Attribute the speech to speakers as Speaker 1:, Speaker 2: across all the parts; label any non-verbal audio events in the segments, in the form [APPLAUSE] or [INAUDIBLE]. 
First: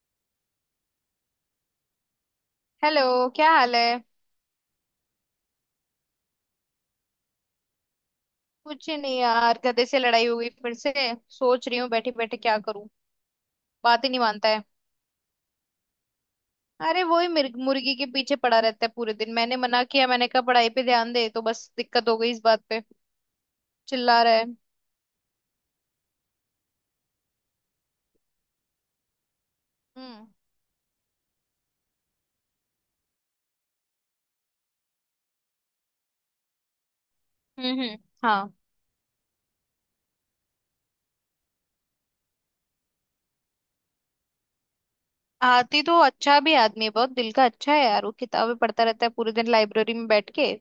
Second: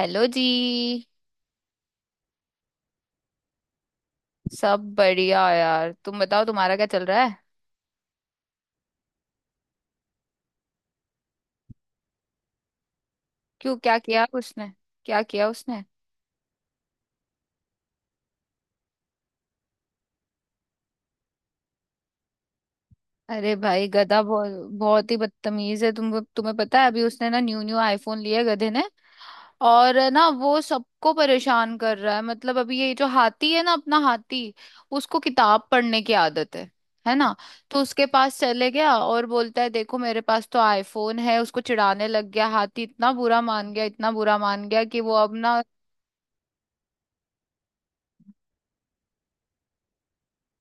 Speaker 1: Hello जी।
Speaker 2: Hello, क्या हाल है।
Speaker 1: सब बढ़िया यार, तुम बताओ तुम्हारा क्या चल रहा है।
Speaker 2: कुछ नहीं यार, गधे से लड़ाई हो गई फिर से। सोच रही हूँ बैठे बैठे क्या करूँ।
Speaker 1: क्यों, क्या
Speaker 2: बात ही नहीं
Speaker 1: किया
Speaker 2: मानता है।
Speaker 1: उसने? क्या किया उसने?
Speaker 2: अरे वही मुर्गी के पीछे पड़ा रहता है पूरे दिन। मैंने मना किया, मैंने कहा पढ़ाई पे ध्यान दे, तो बस दिक्कत हो गई इस बात पे।
Speaker 1: अरे भाई गधा
Speaker 2: चिल्ला रहा है।
Speaker 1: बहुत बहुत ही बदतमीज है। तुम्हें पता है अभी उसने ना न्यू न्यू आईफोन लिया है गधे ने। और ना
Speaker 2: हम्म।
Speaker 1: वो सबको परेशान कर रहा है। मतलब अभी ये जो हाथी है ना, अपना हाथी, उसको किताब पढ़ने की आदत है ना। तो
Speaker 2: हम्म हम्म,
Speaker 1: उसके पास
Speaker 2: हाँ।
Speaker 1: चले गया और बोलता है देखो मेरे पास तो आईफोन है। उसको चिढ़ाने लग गया। हाथी इतना बुरा मान गया, इतना बुरा मान गया कि वो अब ना
Speaker 2: आती तो अच्छा भी आदमी है, बहुत दिल का अच्छा है यार वो, किताबें पढ़ता रहता है पूरे दिन लाइब्रेरी में बैठ के।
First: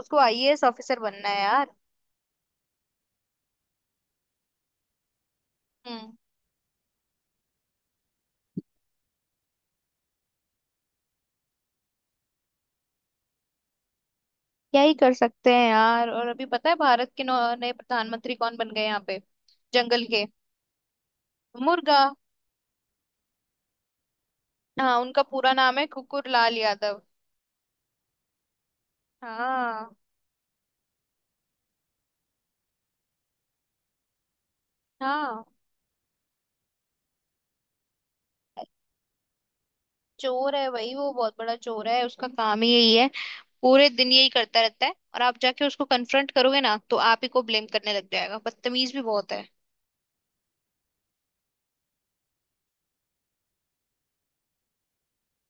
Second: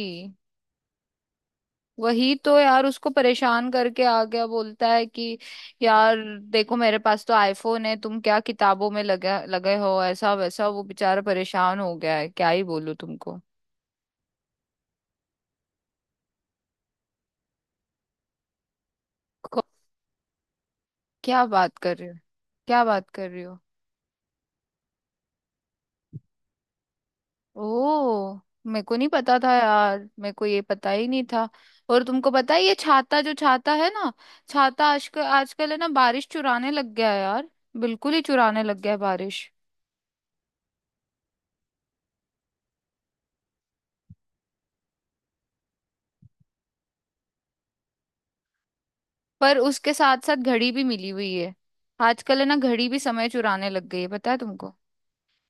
Speaker 2: उसको आईएएस ऑफिसर बनना है यार।
Speaker 1: वही तो यार, उसको परेशान करके आ गया, बोलता है कि यार
Speaker 2: हम्म।
Speaker 1: देखो मेरे पास तो आईफोन है, तुम क्या किताबों में लगे लगे हो ऐसा वैसा। वो बेचारा परेशान हो गया है, क्या ही बोलूं तुमको।
Speaker 2: क्या ही कर सकते हैं यार। और अभी पता है भारत के नए प्रधानमंत्री कौन बन गए यहाँ पे?
Speaker 1: को-
Speaker 2: जंगल के।
Speaker 1: क्या बात कर
Speaker 2: मुर्गा।
Speaker 1: रहे हो? क्या बात कर रही हो?
Speaker 2: हाँ, उनका पूरा नाम है कुकुर लाल यादव।
Speaker 1: ओ, मेरे को नहीं पता था
Speaker 2: हाँ।
Speaker 1: यार, मेरे को ये पता ही नहीं था। और तुमको पता है ये छाता, जो छाता है ना, छाता आजकल
Speaker 2: हाँ।
Speaker 1: आजकल है ना बारिश चुराने लग गया है यार। बिल्कुल ही चुराने लग गया है बारिश।
Speaker 2: चोर है भाई, वो बहुत बड़ा चोर है, उसका काम ही यही है। पूरे दिन यही करता रहता है, और आप जाके उसको कन्फ्रंट करोगे ना तो आप ही को ब्लेम करने लग जाएगा। बदतमीज भी बहुत है।
Speaker 1: पर उसके साथ साथ घड़ी भी मिली हुई है। आजकल है ना घड़ी भी समय चुराने लग गई है, पता है तुमको।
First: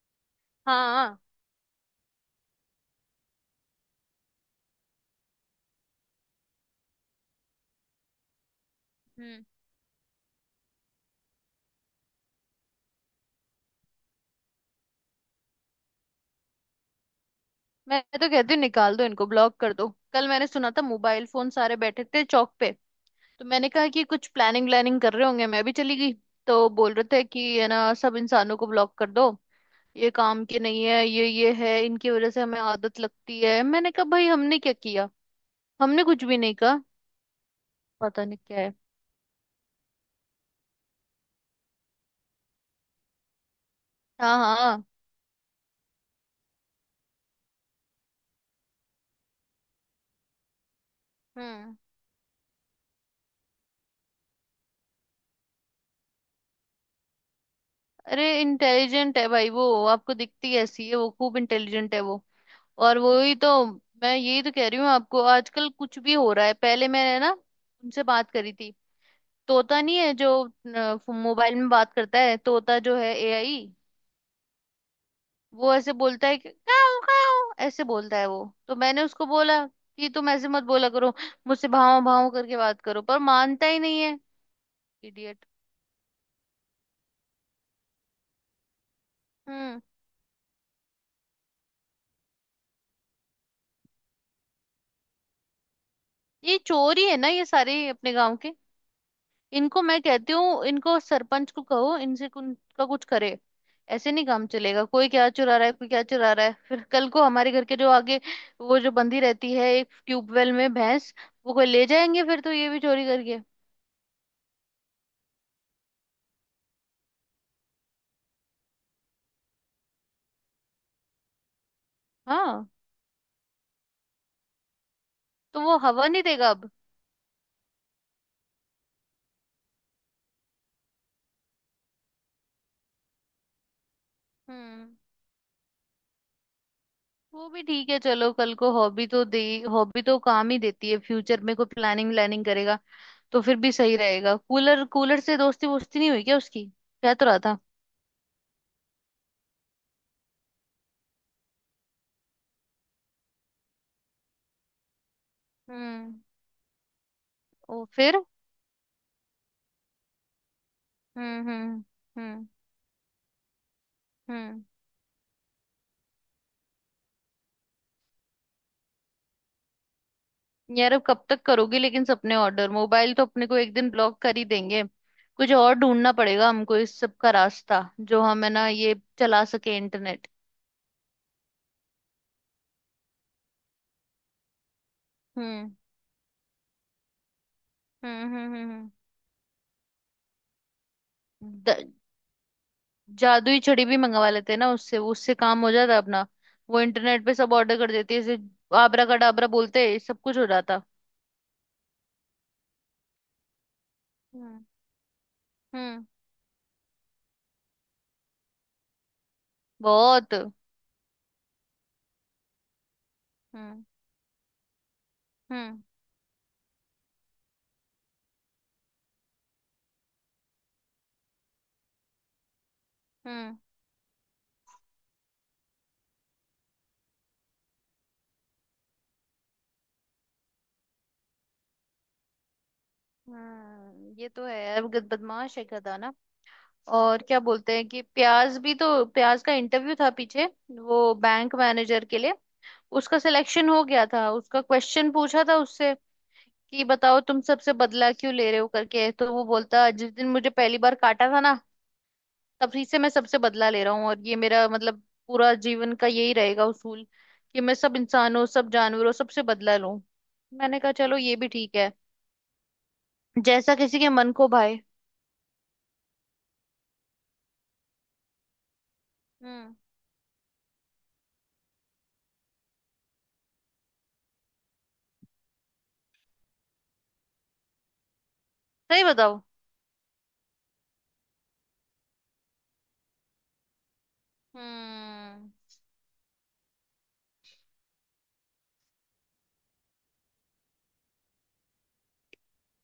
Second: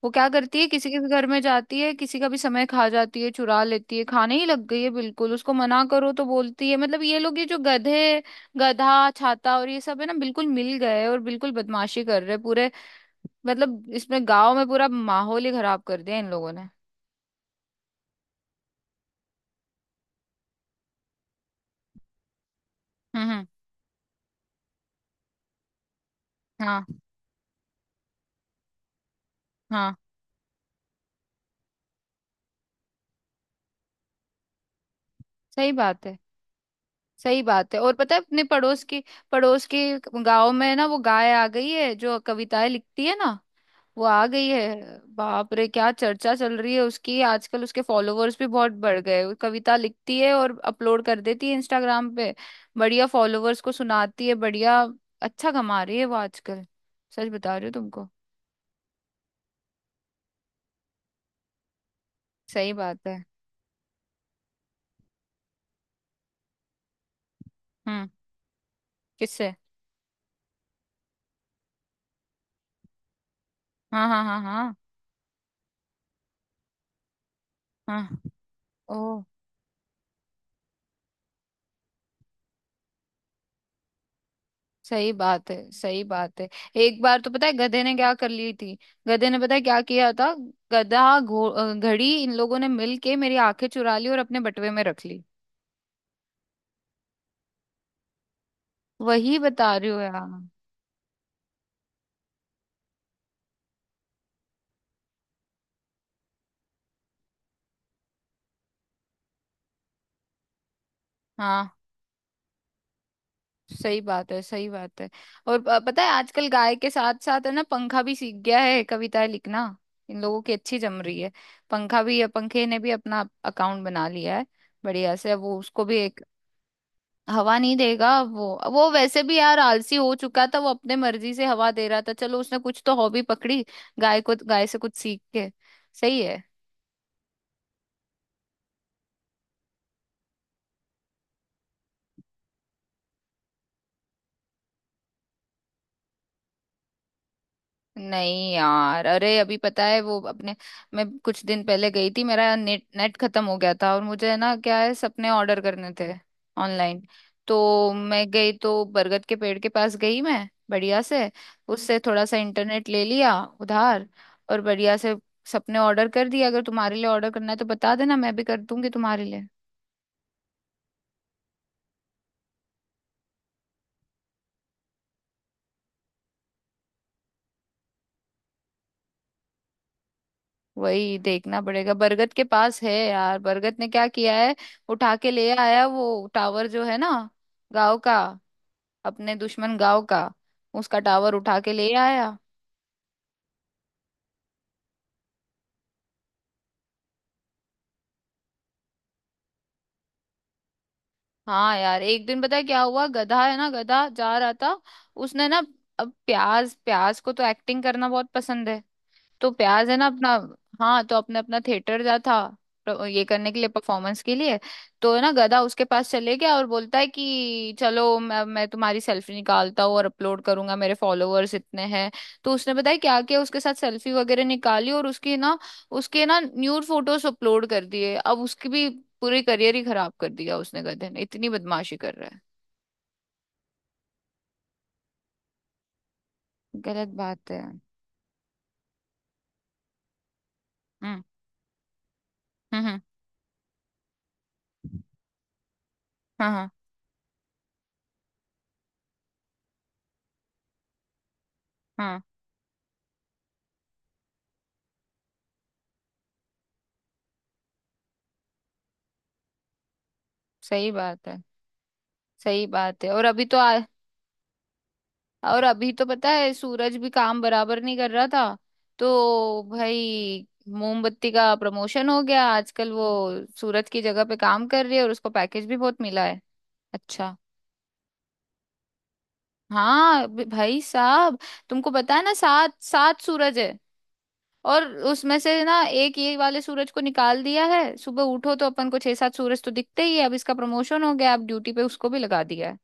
Speaker 1: वो क्या करती है, किसी के
Speaker 2: हाँ।
Speaker 1: घर में जाती है, किसी का भी समय खा जाती है, चुरा लेती है, खाने ही लग गई है बिल्कुल। उसको मना करो तो बोलती है। मतलब ये लोग, ये जो गधे, गधा,
Speaker 2: हम्म।
Speaker 1: छाता और ये सब है ना, बिल्कुल मिल गए और बिल्कुल बदमाशी कर रहे हैं पूरे। मतलब इसमें गांव में पूरा माहौल ही खराब कर दिया इन लोगों ने।
Speaker 2: मैं तो कहती हूँ निकाल दो इनको, ब्लॉक कर दो। कल मैंने सुना था, मोबाइल फोन सारे बैठे थे चौक पे,
Speaker 1: हम्म
Speaker 2: तो
Speaker 1: हम्म,
Speaker 2: मैंने कहा कि कुछ प्लानिंग व्लानिंग कर रहे होंगे, मैं भी चली गई। तो
Speaker 1: हाँ
Speaker 2: बोल रहे थे कि है ना सब इंसानों को ब्लॉक कर दो,
Speaker 1: हाँ।
Speaker 2: ये काम के नहीं है ये। है इनकी वजह से हमें आदत लगती है। मैंने कहा भाई हमने क्या किया,
Speaker 1: सही
Speaker 2: हमने
Speaker 1: बात है,
Speaker 2: कुछ भी नहीं कहा।
Speaker 1: सही बात है। और पता है
Speaker 2: पता नहीं
Speaker 1: अपने
Speaker 2: क्या है।
Speaker 1: पड़ोस के, पड़ोस के गांव में ना वो गाय आ गई है जो कविताएं लिखती है ना। वो आ
Speaker 2: हाँ
Speaker 1: गई
Speaker 2: हाँ।
Speaker 1: है, बाप रे क्या चर्चा चल रही है उसकी आजकल। उसके फॉलोवर्स भी बहुत बढ़ गए। वो कविता लिखती है और अपलोड कर देती है
Speaker 2: हम्म।
Speaker 1: इंस्टाग्राम पे। बढ़िया, फॉलोवर्स को सुनाती है। बढ़िया, अच्छा कमा रही है वो आजकल। सच बता रही हूँ तुमको।
Speaker 2: अरे इंटेलिजेंट है भाई वो, आपको दिखती ऐसी है, वो खूब इंटेलिजेंट है वो।
Speaker 1: सही
Speaker 2: और
Speaker 1: बात है।
Speaker 2: वो ही तो, मैं यही तो कह रही हूँ आपको, आजकल कुछ भी हो रहा है। पहले मैंने ना उनसे
Speaker 1: हम्म,
Speaker 2: बात करी थी।
Speaker 1: किससे?
Speaker 2: तोता नहीं है जो मोबाइल में बात करता है, तोता जो है एआई।
Speaker 1: हाँ हाँ हाँ हाँ,
Speaker 2: वो ऐसे बोलता है कि काऊ काऊ, ऐसे
Speaker 1: हाँ,
Speaker 2: बोलता है वो, तो मैंने
Speaker 1: ओ।
Speaker 2: उसको बोला कि तुम ऐसे मत बोला करो। मुझसे भाव भाव करके बात करो, पर मानता ही नहीं है।
Speaker 1: सही
Speaker 2: इडियट।
Speaker 1: बात है, सही बात है। एक बार तो पता है गधे ने क्या कर ली थी। गधे ने पता है क्या
Speaker 2: हम्म।
Speaker 1: किया था। गधा घड़ी इन लोगों ने मिल के मेरी आंखें चुरा ली और अपने बटुए में रख ली।
Speaker 2: ये चोरी है ना, ये सारे अपने गांव के।
Speaker 1: वही बता
Speaker 2: इनको
Speaker 1: रही हो
Speaker 2: मैं
Speaker 1: यार।
Speaker 2: कहती हूँ, इनको सरपंच को कहो, इनसे का कुछ करे। ऐसे नहीं काम चलेगा, कोई क्या चुरा रहा है, कोई क्या चुरा रहा है। [LAUGHS] फिर कल को हमारे घर के जो आगे वो जो बंधी रहती है एक ट्यूबवेल में भैंस, वो कोई
Speaker 1: हाँ।
Speaker 2: ले जाएंगे फिर, तो ये भी चोरी करके।
Speaker 1: सही बात है, सही बात है। और पता है आजकल गाय के साथ साथ है ना पंखा भी सीख गया है कविताएं लिखना। इन लोगों की अच्छी जम रही है। पंखा भी, पंखे
Speaker 2: हाँ,
Speaker 1: ने भी अपना अकाउंट बना लिया है। बढ़िया से अब वो
Speaker 2: तो वो
Speaker 1: उसको भी
Speaker 2: हवा
Speaker 1: एक
Speaker 2: नहीं देगा अब।
Speaker 1: हवा नहीं देगा वो। वो वैसे भी यार आलसी हो चुका था, वो अपने मर्जी से हवा दे रहा था, चलो उसने कुछ तो हॉबी पकड़ी। गाय को, गाय से कुछ
Speaker 2: हम्म।
Speaker 1: सीख के। सही है।
Speaker 2: वो भी ठीक है, चलो कल को हॉबी तो दे। हॉबी तो काम ही देती है फ्यूचर में, कोई प्लानिंग व्लानिंग करेगा तो फिर भी सही रहेगा। कूलर कूलर से दोस्ती वोस्ती नहीं हुई क्या उसकी? कह तो रहा था।
Speaker 1: नहीं यार, अरे अभी पता है वो अपने, मैं कुछ दिन पहले गई थी मेरा नेट नेट खत्म हो गया था और मुझे ना क्या है सपने ऑर्डर करने थे
Speaker 2: हम्म।
Speaker 1: ऑनलाइन।
Speaker 2: ओ,
Speaker 1: तो
Speaker 2: फिर।
Speaker 1: मैं गई तो बरगद के पेड़ के पास गई मैं बढ़िया से।
Speaker 2: हम्म हम्म
Speaker 1: उससे थोड़ा सा
Speaker 2: हम्म
Speaker 1: इंटरनेट ले लिया, उधार। और
Speaker 2: हम्म
Speaker 1: बढ़िया से सपने ऑर्डर कर दिया। अगर तुम्हारे लिए ऑर्डर करना है तो बता देना, मैं भी कर दूंगी तुम्हारे लिए।
Speaker 2: यार अब कब तक करोगी लेकिन सपने ऑर्डर? मोबाइल तो अपने को एक दिन ब्लॉक कर ही देंगे। कुछ और ढूंढना पड़ेगा हमको इस सब का रास्ता, जो हम है ना ये चला सके इंटरनेट।
Speaker 1: वही देखना पड़ेगा। बरगद के पास है यार, बरगद ने क्या किया है, उठा के ले
Speaker 2: हम्म
Speaker 1: आया वो टावर जो है ना गाँव का,
Speaker 2: हम्म हम्म हम्म हम्म।
Speaker 1: अपने दुश्मन गांव का, उसका टावर उठा के
Speaker 2: द-
Speaker 1: ले आया।
Speaker 2: जादुई छड़ी भी मंगवा लेते हैं ना उससे, उससे काम हो जाता अपना। वो इंटरनेट पे सब ऑर्डर कर देती है, जैसे आबरा कडाबरा बोलते सब कुछ हो जाता।
Speaker 1: हाँ यार एक दिन पता है क्या हुआ, गधा है ना, गधा जा रहा
Speaker 2: हम्म।
Speaker 1: था, उसने ना,
Speaker 2: हम्म।
Speaker 1: अब प्याज, प्याज को तो एक्टिंग करना बहुत पसंद है। तो प्याज है ना अपना,
Speaker 2: बहुत।
Speaker 1: हाँ तो अपने अपना थिएटर जा था, ये करने के लिए,
Speaker 2: हम्म
Speaker 1: परफॉर्मेंस के लिए। तो है ना गधा
Speaker 2: हम्म
Speaker 1: उसके पास चले गया और बोलता है कि चलो मैं तुम्हारी सेल्फी निकालता हूँ और अपलोड करूंगा, मेरे फॉलोअर्स इतने हैं। तो उसने बताया क्या किया
Speaker 2: हम्म
Speaker 1: उसके साथ, सेल्फी वगैरह निकाली और उसकी ना, उसके ना न्यूड फोटोज अपलोड कर दिए। अब उसकी भी पूरी करियर ही खराब कर दिया उसने गधे ने, इतनी बदमाशी कर रहा है।
Speaker 2: ये तो है, अब बदमाश है गधा ना।
Speaker 1: गलत
Speaker 2: और क्या
Speaker 1: बात है।
Speaker 2: बोलते हैं कि प्याज भी, तो प्याज का इंटरव्यू था पीछे, वो
Speaker 1: हम्म
Speaker 2: बैंक मैनेजर के लिए।
Speaker 1: हम्म,
Speaker 2: उसका सिलेक्शन हो गया था, उसका क्वेश्चन पूछा था उससे
Speaker 1: हाँ हाँ
Speaker 2: कि बताओ तुम सबसे बदला क्यों ले रहे हो करके, तो वो बोलता जिस दिन मुझे पहली बार काटा था ना,
Speaker 1: हाँ।
Speaker 2: तभी से मैं सबसे बदला ले रहा हूँ। और ये मेरा मतलब पूरा जीवन का यही रहेगा उसूल, कि मैं सब इंसानों, सब जानवरों सबसे बदला लूं। मैंने
Speaker 1: सही
Speaker 2: कहा चलो
Speaker 1: बात
Speaker 2: ये
Speaker 1: है,
Speaker 2: भी ठीक है,
Speaker 1: सही बात है।
Speaker 2: जैसा किसी के मन को भाए।
Speaker 1: और अभी तो पता है सूरज भी काम बराबर नहीं कर रहा था। तो
Speaker 2: हम्म।
Speaker 1: भाई मोमबत्ती का प्रमोशन हो गया आजकल। वो सूरज की जगह पे काम कर रही है और उसको पैकेज भी बहुत मिला है। अच्छा।
Speaker 2: सही बताओ?
Speaker 1: हाँ भाई साहब, तुमको पता है ना सात सात सूरज है। और उसमें
Speaker 2: हम्म।
Speaker 1: से ना एक ये वाले सूरज को निकाल दिया है। सुबह उठो तो अपन को छह सात सूरज तो दिखते ही है। अब इसका प्रमोशन हो गया, अब ड्यूटी पे उसको भी लगा दिया है,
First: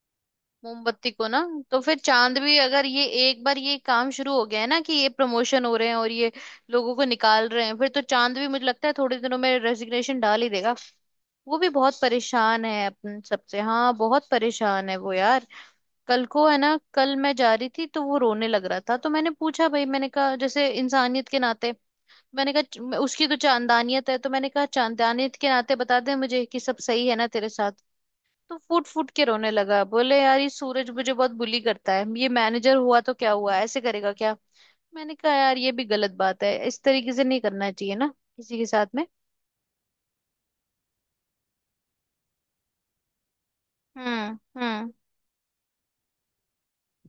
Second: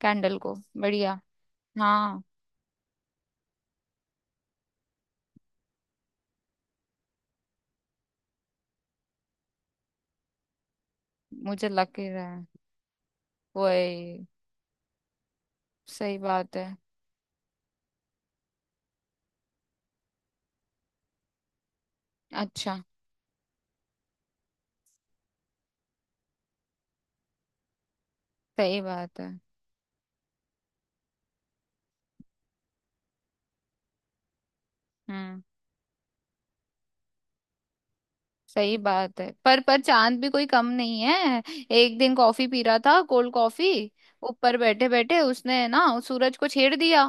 Speaker 1: कैंडल को।
Speaker 2: मोमबत्ती
Speaker 1: बढ़िया।
Speaker 2: को ना। तो फिर
Speaker 1: हाँ,
Speaker 2: चांद भी, अगर ये एक बार ये काम शुरू हो गया है ना कि ये प्रमोशन हो रहे हैं और ये लोगों को निकाल रहे हैं, फिर तो चांद भी मुझे लगता है थोड़े दिनों में रेजिग्नेशन डाल ही देगा। वो
Speaker 1: मुझे
Speaker 2: भी
Speaker 1: लग
Speaker 2: बहुत
Speaker 1: ही रहा है।
Speaker 2: परेशान है अपन सबसे, हाँ,
Speaker 1: वही,
Speaker 2: बहुत परेशान है वो यार।
Speaker 1: सही
Speaker 2: कल को
Speaker 1: बात
Speaker 2: है
Speaker 1: है।
Speaker 2: ना, कल मैं जा रही थी तो वो रोने लग रहा था, तो मैंने पूछा भाई, मैंने कहा जैसे इंसानियत के नाते, मैंने कहा
Speaker 1: अच्छा,
Speaker 2: उसकी तो चांदानियत है, तो मैंने कहा चांदानियत के नाते बता दे मुझे कि सब सही है ना तेरे साथ। तो
Speaker 1: सही
Speaker 2: फूट फूट
Speaker 1: बात
Speaker 2: के
Speaker 1: है।
Speaker 2: रोने लगा, बोले यार ये सूरज मुझे बहुत बुली करता है, ये मैनेजर हुआ तो क्या हुआ ऐसे करेगा क्या। मैंने कहा
Speaker 1: हम्म,
Speaker 2: यार ये भी गलत बात है, इस तरीके से नहीं करना चाहिए ना किसी के
Speaker 1: सही
Speaker 2: साथ में।
Speaker 1: बात है। पर चांद भी कोई कम नहीं है। एक दिन कॉफी पी रहा था, कोल्ड कॉफी,
Speaker 2: हम्म।
Speaker 1: ऊपर बैठे
Speaker 2: हम्म।
Speaker 1: बैठे उसने ना उस सूरज को छेड़ दिया।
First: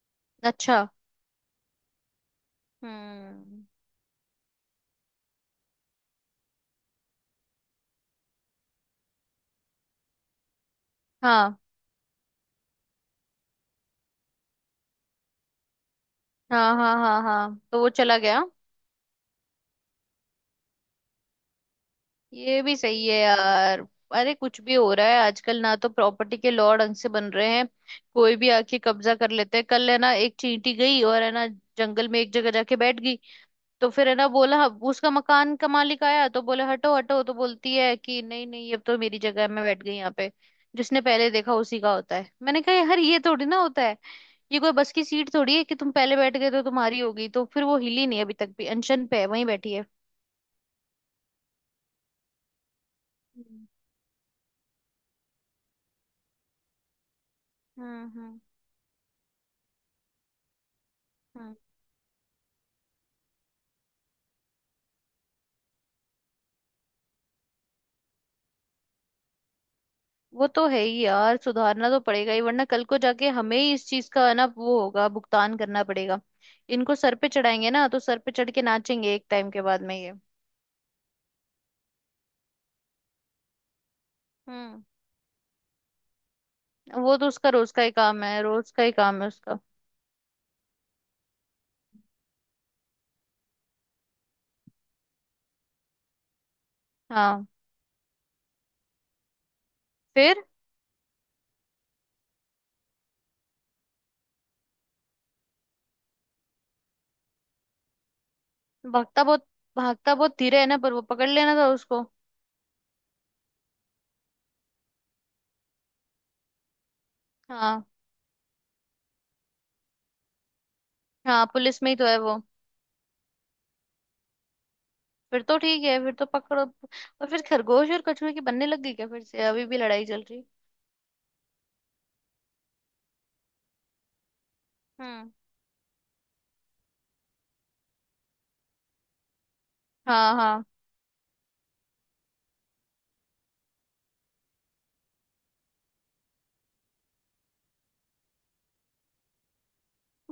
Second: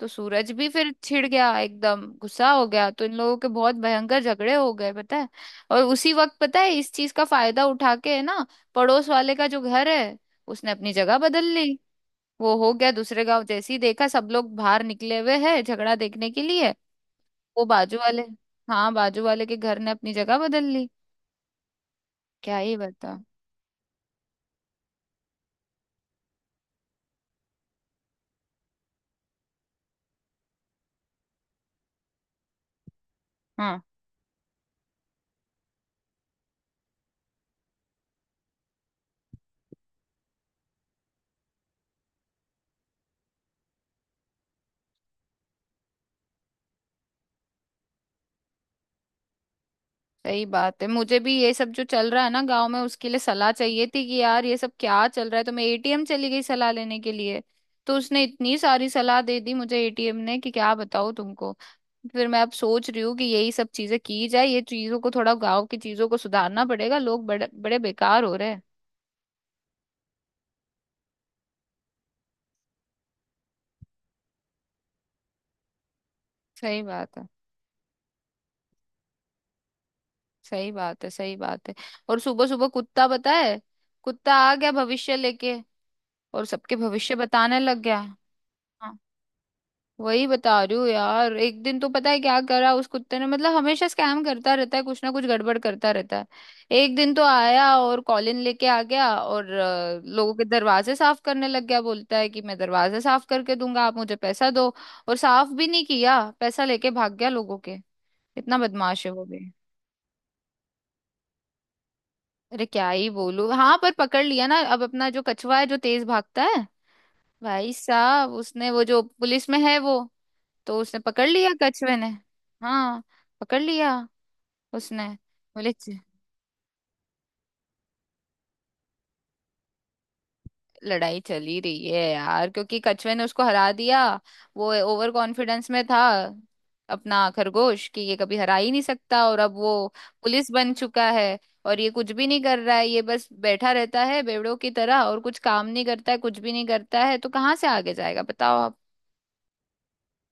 Speaker 1: तो सूरज भी
Speaker 2: अच्छा।
Speaker 1: फिर छिड़ गया, एकदम गुस्सा हो गया। तो इन लोगों के
Speaker 2: हम्म।
Speaker 1: बहुत भयंकर झगड़े हो गए, पता है। और उसी वक्त पता है इस चीज का फायदा उठा के ना, पड़ोस वाले का जो घर है, उसने अपनी जगह बदल
Speaker 2: हाँ
Speaker 1: ली। वो हो गया दूसरे गांव। जैसे ही देखा सब लोग बाहर निकले हुए हैं झगड़ा देखने के लिए,
Speaker 2: हाँ हाँ हाँ हाँ,
Speaker 1: वो
Speaker 2: तो वो
Speaker 1: बाजू
Speaker 2: चला
Speaker 1: वाले,
Speaker 2: गया।
Speaker 1: हाँ, बाजू वाले के घर ने अपनी जगह बदल ली। क्या
Speaker 2: ये भी
Speaker 1: ही
Speaker 2: सही
Speaker 1: बता।
Speaker 2: है यार। अरे कुछ भी हो रहा है आजकल, ना तो प्रॉपर्टी के लॉ ढंग से बन रहे हैं, कोई भी आके कब्जा कर लेते हैं। कल है ना एक चींटी गई और है ना जंगल में एक जगह जाके बैठ गई,
Speaker 1: हाँ,
Speaker 2: तो फिर है ना बोला, उसका मकान का मालिक आया तो बोले हटो हटो, तो बोलती है कि नहीं नहीं अब तो मेरी जगह है, मैं बैठ गई यहाँ पे, जिसने पहले देखा उसी का होता है। मैंने कहा यार ये थोड़ी ना होता है, ये कोई बस की सीट थोड़ी है कि तुम पहले बैठ गए तो तुम्हारी हो गई। तो फिर वो हिली नहीं, अभी तक भी अनशन पे है, वहीं बैठी है।
Speaker 1: सही बात है। मुझे भी ये सब जो चल रहा है ना गांव में उसके लिए सलाह
Speaker 2: हम्म।
Speaker 1: चाहिए थी कि यार ये सब क्या चल रहा है। तो मैं एटीएम चली गई सलाह लेने के लिए। तो
Speaker 2: हम्म
Speaker 1: उसने
Speaker 2: हम्म,
Speaker 1: इतनी सारी सलाह दे दी मुझे एटीएम ने कि क्या बताऊँ तुमको।
Speaker 2: हम्म।
Speaker 1: फिर मैं अब सोच रही हूँ कि यही सब चीजें की जाए, ये चीजों को, थोड़ा गांव की चीजों को सुधारना पड़ेगा। लोग बड़े बड़े बेकार हो रहे हैं।
Speaker 2: वो तो है ही यार, सुधारना तो पड़ेगा ही, वरना कल को जाके हमें ही इस चीज का है ना वो होगा, भुगतान करना पड़ेगा।
Speaker 1: सही
Speaker 2: इनको सर
Speaker 1: बात है,
Speaker 2: पे चढ़ाएंगे ना तो सर पे चढ़ के नाचेंगे एक टाइम के बाद में ये।
Speaker 1: सही बात है, सही बात है। और सुबह सुबह कुत्ता, पता है, कुत्ता आ गया
Speaker 2: हम्म।
Speaker 1: भविष्य लेके और सबके भविष्य
Speaker 2: वो तो उसका
Speaker 1: बताने
Speaker 2: रोज
Speaker 1: लग
Speaker 2: का ही
Speaker 1: गया।
Speaker 2: काम है, रोज का ही
Speaker 1: हाँ,
Speaker 2: काम है उसका।
Speaker 1: वही बता रही हूँ यार। एक दिन तो पता है क्या करा उस कुत्ते ने, मतलब हमेशा स्कैम करता रहता है, कुछ ना कुछ गड़बड़ करता रहता है। एक दिन तो
Speaker 2: हाँ।
Speaker 1: आया और कॉलिन लेके आ गया और लोगों के
Speaker 2: फिर
Speaker 1: दरवाजे साफ करने लग गया। बोलता है कि मैं दरवाजे साफ करके दूंगा, आप मुझे पैसा दो। और साफ भी नहीं किया, पैसा लेके भाग गया लोगों के। इतना बदमाश है
Speaker 2: भागता
Speaker 1: वो
Speaker 2: बहुत,
Speaker 1: भी।
Speaker 2: भागता बहुत धीरे है ना, पर वो पकड़ लेना था उसको।
Speaker 1: अरे क्या ही बोलू। हाँ, पर पकड़ लिया ना। अब अपना जो कछुआ है जो तेज भागता है, भाई
Speaker 2: हाँ।
Speaker 1: साहब, उसने, वो जो पुलिस में है वो, तो उसने पकड़
Speaker 2: हाँ,
Speaker 1: लिया
Speaker 2: पुलिस में
Speaker 1: कछुए
Speaker 2: ही तो
Speaker 1: ने।
Speaker 2: है वो।
Speaker 1: हाँ, पकड़ लिया उसने।
Speaker 2: फिर तो
Speaker 1: बोले
Speaker 2: ठीक है, फिर तो पकड़ो। और फिर खरगोश और कछुए की बनने लग गई क्या फिर से, अभी भी लड़ाई चल रही?
Speaker 1: लड़ाई चली रही है यार क्योंकि कछुए ने उसको हरा दिया। वो ओवर
Speaker 2: हम्म।
Speaker 1: कॉन्फिडेंस में था अपना खरगोश, कि ये कभी हरा ही नहीं सकता। और अब वो
Speaker 2: हाँ
Speaker 1: पुलिस
Speaker 2: हाँ।
Speaker 1: बन चुका है। और ये कुछ भी नहीं कर रहा है, ये बस बैठा रहता है बेवड़ों की तरह, और कुछ काम नहीं करता है, कुछ भी नहीं करता है। तो कहाँ से आगे जाएगा बताओ आप।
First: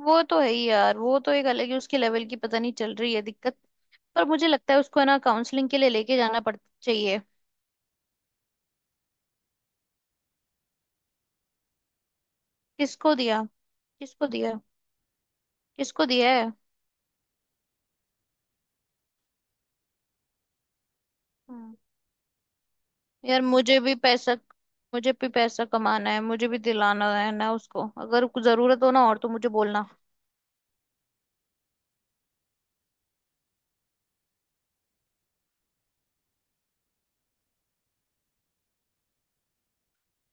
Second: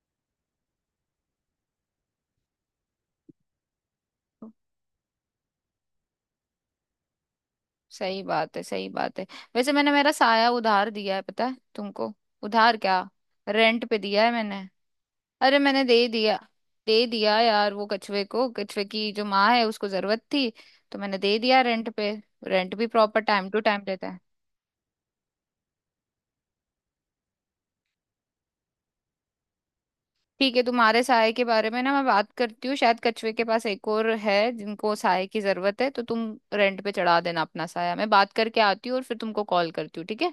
Speaker 2: वो तो है ही यार, वो तो एक अलग ही उसके लेवल की पता नहीं चल रही है दिक्कत। पर मुझे लगता है उसको है ना काउंसलिंग के लिए लेके जाना पड़ चाहिए।
Speaker 1: सही बात है, सही बात है। वैसे मैंने मेरा साया उधार दिया है, पता है तुमको। उधार क्या?
Speaker 2: किसको दिया?
Speaker 1: रेंट पे दिया
Speaker 2: किसको
Speaker 1: है
Speaker 2: दिया?
Speaker 1: मैंने। अरे मैंने
Speaker 2: किसको
Speaker 1: दे
Speaker 2: दिया
Speaker 1: दिया।
Speaker 2: है?
Speaker 1: दे दिया यार वो कछुए को, कछुए की जो माँ है उसको जरूरत थी, तो मैंने दे दिया
Speaker 2: हम्म।
Speaker 1: रेंट पे। रेंट भी प्रॉपर
Speaker 2: यार
Speaker 1: टाइम टू
Speaker 2: मुझे
Speaker 1: टाइम
Speaker 2: भी
Speaker 1: देता है।
Speaker 2: पैसा, मुझे भी पैसा कमाना है, मुझे भी दिलाना है ना, उसको अगर कुछ जरूरत हो ना और, तो मुझे बोलना।
Speaker 1: ठीक है, तुम्हारे साय के बारे में ना मैं बात करती हूँ, शायद कछुए के पास एक और है जिनको साय की जरूरत है, तो तुम रेंट पे चढ़ा देना अपना साया। मैं बात करके आती हूँ और फिर तुमको कॉल करती हूँ, ठीक है।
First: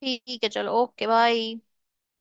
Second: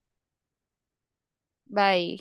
Speaker 2: ठीक है, चलो ओके, बाय।
Speaker 1: बाय।